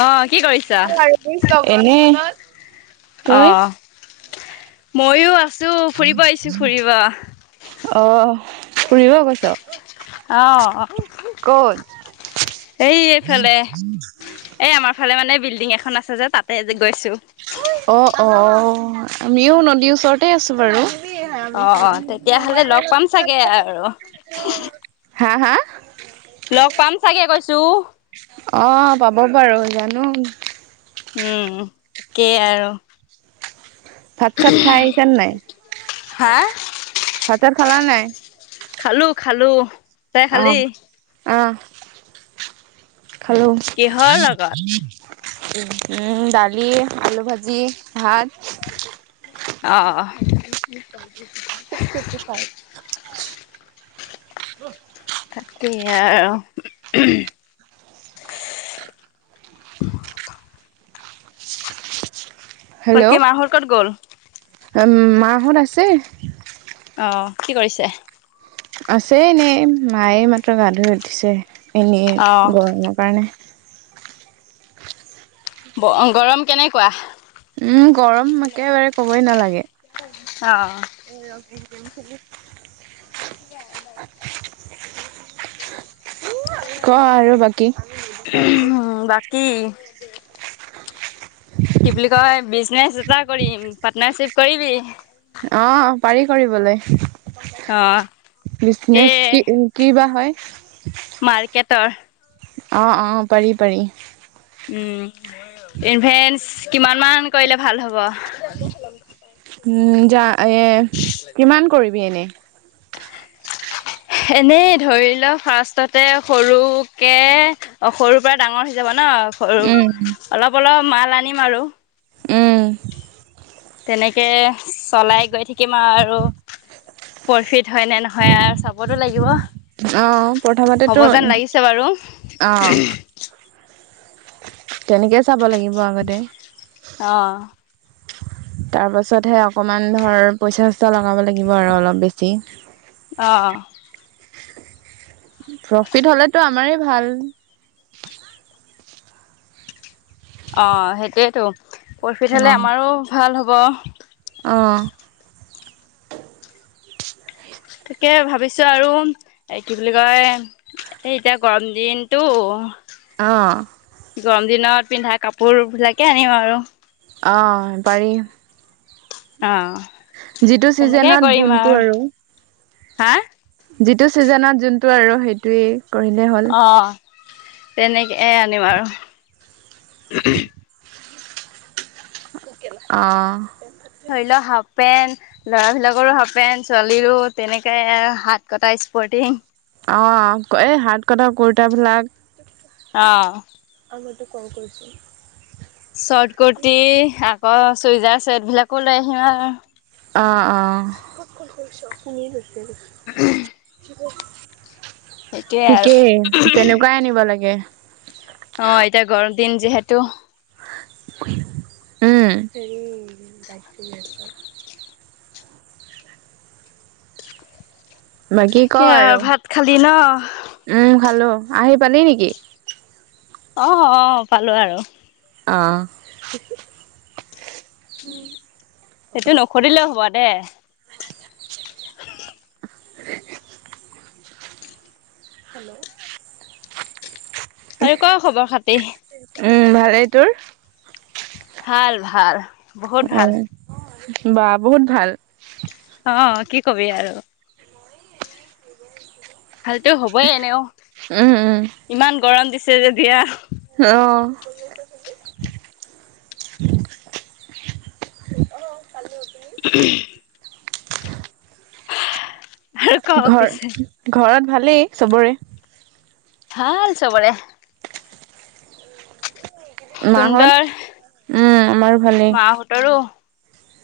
অহ, কি কৰিছা? তই অ'। ময়ো আছোঁ ফুৰিব আহিছো, ফুৰিব। অ', ফুৰিব গৈছ'। অ', অ'। এই এইফালে, এই আমাৰ ফালে মানে বিল্ডিং এখন আছে যে তাতে আজি গৈছো। অহ, আমিও নদীৰ ওচৰতে আছোঁ বাৰু। অ', তেতিয়াহ'লে লগ পাম চাগে আৰু। হা, হা লগ পাম চাগে কৈছোঁ। অ', পাব বাৰু জানোঁ। উম, কেই আৰু। ভাত, চাত খাই আহিছানে নাই? হা ভাত, চাত খালা নাই? খালোঁ, খালোঁ। অ', অ'। খালোঁ। কিহৰ লগত? উম, দালি, আলু ভাজি, ভাত। অ' ছিক্স ফিফটি ফাইভ। তাকেই, আৰু। বাকী হেল্ল' মাহঁত ক'ত গ'ল? মাহঁত আছে। অ', কি কৰিছে? আছে এনেই, মায়ে এইমাত্ৰ গা ধুই উঠিছে, অ', এনেই গৰমৰ কাৰণে। ব-গৰম কেনেকুৱা? উম, গৰম একেবাৰে ক'বই নালাগে। অ'। [unintelligible] [unintelligible] ক' আৰু বাকী। কি? কি বুলি কয় বিজনেচ এটা কৰিম, পাৰ্টনাৰশ্বিপ কৰিবি? অ', পাৰি কৰিবলৈ। অ তে বিজনেছ কি, কি বা হয়? মাৰ্কেটৰ। অ', অ, পাৰি পাৰি। উম, ইনভেষ্ট কিমান মান কৰিলে ভাল হ'ব? উম, যা এ কিমান কৰিবি এনে? [inaudible] এনেই ধৰি ল' ফাৰ্ষ্টতে সৰুকে সৰু পৰা ডাঙৰ যাব ন, সৰু উম অলপ অলপ মাল আনিম আৰু। উম। এনেকে চলাই গৈ থাকিম আৰু। প্ৰফিট হয় নে নহয় আৰু চাবতো লাগিব। অ প্ৰথমতেতো হ'ব যেন লাগিছে বাৰু! অ তেনেকেই চাব লাগিব আগতে। অ তাৰ পাছতহে, অকমান ধৰ পইচা-চইচা লগাব লাগিব আৰু অলপ বেছি। অ প্ৰফিট হ'লেটো আমাৰে ভাল। অ' সেইটোয়েইেতো প্ৰফিট হলে আমাৰো ভাল হ'ব। অহ। গতিকে ভাবিছো আৰু এ কি বুলি কয়। এতিয়া গৰম দিনটো অ গৰম দিনত পিন্ধা কাপোৰ বিলাকে আনিম আৰু। অ' পাৰি। অহ। যিটো চিজনত যোনটো আৰু হা। যিটো ছিজনত যোনটো আৰু সেইটোৱেই। কৰিলেই হ'ল অ' তেনেকেই আনিম আৰু অহ। ধৰি ল হাফ হাফ পেণ্ট, ল'ৰা বিলাকৰো হাফ পেণ্ট, ছোৱালীৰো তেনেকে হাত কটা স্পৰ্টিং। অ' এই হাত কটা কুৰ্তাবিলাক অহ। মইতো কল কৰিছো। চৰ্ট কুৰ্তি আকৌ চুইজাৰ চেট বিলাকো লৈ আহিম আৰু। অ' অ'। [unintelligible] সেইটোৱে আৰু ঠিকেইে তেনেকুৱাই আনিব লাগে। অ' এতিয়া গৰম দিন যিহেতু উম। বাকী ক তাকে আৰু ভাত খালি ন উম, খালো। আহি পালি নেকি? অ', অ ', পালো আৰু। অ', সেইটো নখৰিলেও হ'বা দে। উ [inaudible] হেল্ল', আৰু ক খবৰ - খাতি? উম, ভালেই তোৰ? ভাল-ভাল বহুত অঁ ভাল। বা বহুত ভাল। অ, কি কবি আৰু। ভালতো হবই এনেও ইমান গৰম দিছে যেতিয়া। অহ', [inaudible] পালো আৰু ক [unintelligible] পিছে ঘৰত - ঘৰত ভালেই চবৰে? ভাল চবৰে। মাহত তুন্দৰ উম, আমাৰো ভালেই। মাহঁতৰো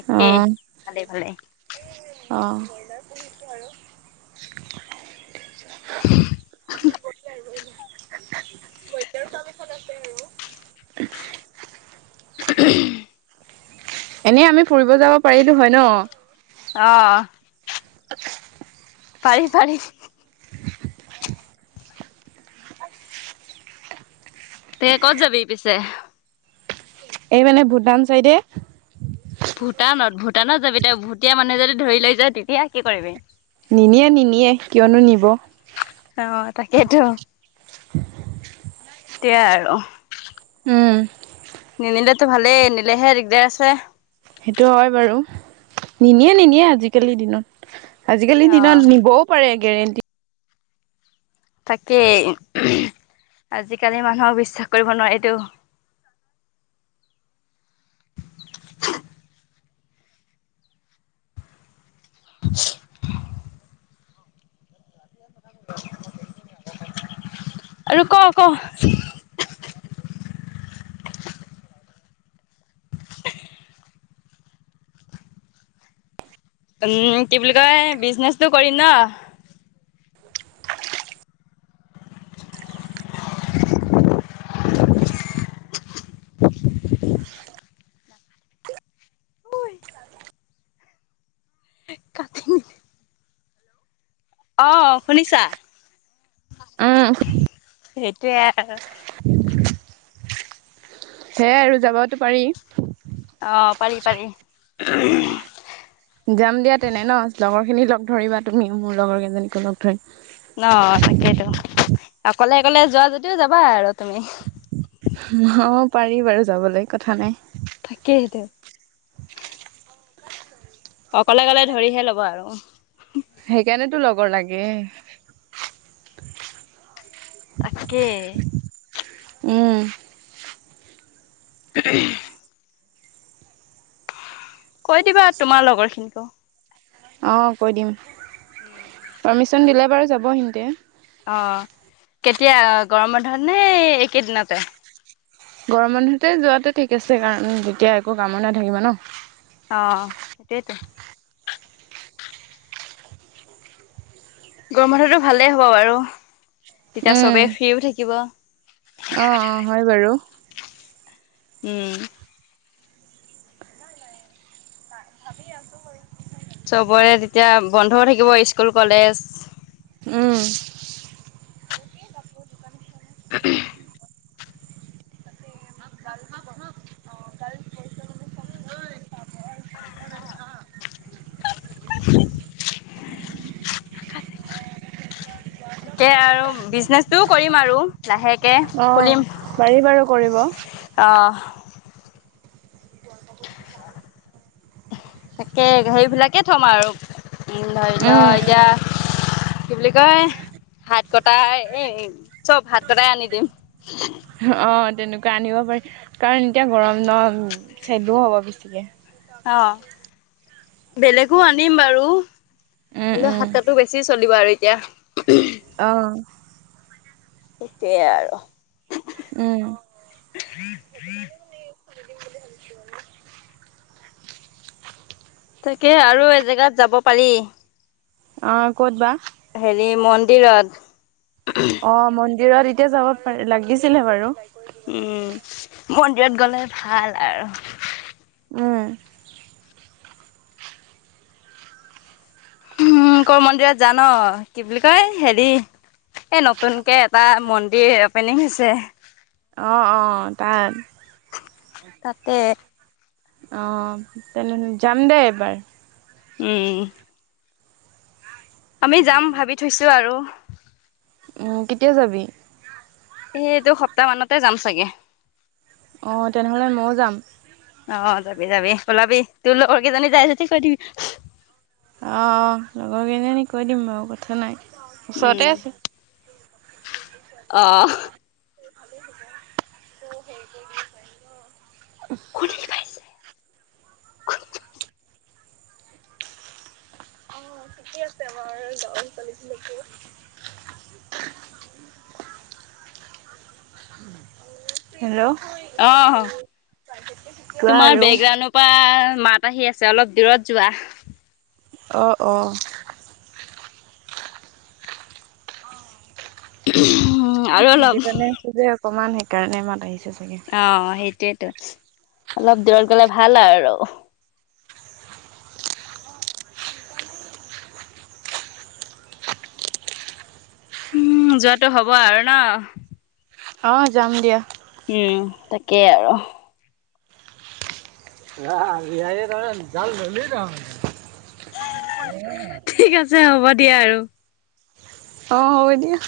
একেই ভালে-ভালে। অহ ', [inaudible] বইলাৰ চামিখত আছে আৰু। [inaudible] এনেই আমি ফুৰিব যাব পাৰিলো হয় ন। অ', পাৰি-পাৰি। তে ক'ত যাবি পিছে? এইপিনে ভূটান চাইডে। ভূটানত-ভূটানত যাবি তেওঁ ভুটীয়া মানুহে যদি ধৰি লৈ যায় তেতিয়া কি কৰিবি? নিনিয়ে-নিনিয়ে কিয়নো নিব। অ, তাকেইেতো। [inaudible] তেয়াই আৰু উম, নিনিলেতো ভালেই নিলেহে দিগদাৰ আছে। সেইটো হয় বাৰু নিনিয়ে-নিনিয়ে আজিকালিৰ দিনত। আজিকালিৰ অ দিনত নিবও পাৰে গেৰেণ্টি তাকেই, আজিকালি মানুহক বিশ্বাস কৰিব নোৱাৰিতো। [unintelligible] [unintelligible] [inaudible] আৰু ক, ক। উ, কি বুলি কয়, বিজনেচটো কৰিম ন? অ', শুনিছা? উম সেইটোয়ে আৰ সেয়াই আৰু যাবতো পাৰি। অ', পাৰি, পাৰি। যাম দিয়া তেনে ন, লগৰ খিনি লগ ধৰিবা তুমিও মোৰ লগৰ কেইজনীকো লগ ধৰিম। ন, তাকেইেতো অকলে অকলে যোৱা যদিও যাবা আৰু তুমি। অ', পাৰি বাৰু যাবলৈ কথা নাই। তাকেইতু। অকলে গ'লে ধৰিহে ল'ব আৰু। সেইকাৰণেতো লগৰ লাগে। তাকে। উ। [unintelligible] কৈ দিবা তোমাৰ লগৰ খিনিকো। অ', কৈ দিম। পাৰ্মিশন দিলে বাৰু যাব সিহঁতে। অ', কেতিয়া গৰম বন্ধতনে এইকেইদিনতে? গৰম বন্ধতে যোৱাতটো ঠিক আছে কাৰণ, তেতিয়া একো কামো নাথাকিব ন? অ', টেইতো। গৰমবন্ধতো ভালেই হ'ব বাৰু, তেতিয়া উম চবে ফ্ৰীও থাকিব। অ অ হয় বাৰু উ। ভাবি আছো বাৰু। চবৰে তেতিয়া বন্ধও থাকিব স্কুল-কলেজ। উ। [unintelligible] [unintelligible] তাকে আৰু বিজনেচটোও কৰিম আৰু লাহেক কে অ' খুলিম পাৰি বাৰু কৰিব। অ, যা [inaudible] তাকে হেৰিবিলাকে থ'ম আৰু ধৰি লও উম এতিয়া কি বুলি কয় ভাত কটাই এ চব ভাত কটাই আনি দিম। অ, তেনেকুৱা আনিব পাৰি কাৰণ এতিয়া গৰম নম চেদো হ'ব বেছিকে। অ', বেলেগো আনিম বাৰু উম হলেও উম। হাত কটো বেছি চলিব আৰু এতিয়া। অহ। সেয়ে আৰু উম তাকে আৰু এজেগাত যাব পাৰি। অ' ক'দ বা হেৰি মন্দিৰত। অ' মন্দিৰত এতিয়া যাব পাৰি লাগিছিলহে বাৰু। উম, মন্দিৰত গলে ভাল আৰু উম উ, লোকৰ মন্দিৰত জান কি বুলি কয় হেৰি। এই নতুনকে এটা মন্দিৰ অপেনিং হৈছে। অ, অ' তাৰ। তাতে। অ' তেনে যাম দেই এবাৰ। উম। আমি যাম ভাবি থৈছো আৰু। উম, কেতিয়া যাবি। এইটো সপ্তাহ মানতে যাম চাগে। অ' তেনেহ'লে ময়ো যাম। অ যাবি যাবি ওলাবি তোৰ লগৰ কেইজনী যাই যদি কৈ দিবি। অ' লগৰ কেইজনী কৈ দিম বাৰু কথা নাই ওচৰতে আছে। অহ। অ' হেই গ দ পাই। খুৰি পাইছে। অ' ঠিকে আছে বাৰ গাল ছোৱালীলিকো। [inaudible] হেল্ল'। অঁ, কোৱা তোমাৰ আৰু। বেকগ্ৰাউনডৰ পৰা মাত আহি আছে অলপ দূৰত যোৱা। অ অ। [unintelligible] এ আৰু মই অলপ নদতি পানে আছো যে অকমান সেইকাৰণে মাত আহিছো অঁ, সেইটোৱেতো অলপ দূৰত গলে ভাল আৰু আৰু উম যোৱাটো হ'ব আৰু ন? অঁ, যাম দিয়া। উম তাকেই আৰু অঁ, বিহাই ই তা মানে জাল ললি তা মানে? ঠিক আছে হ'ব দিয়া আৰু। অঁ, হব দিয়া।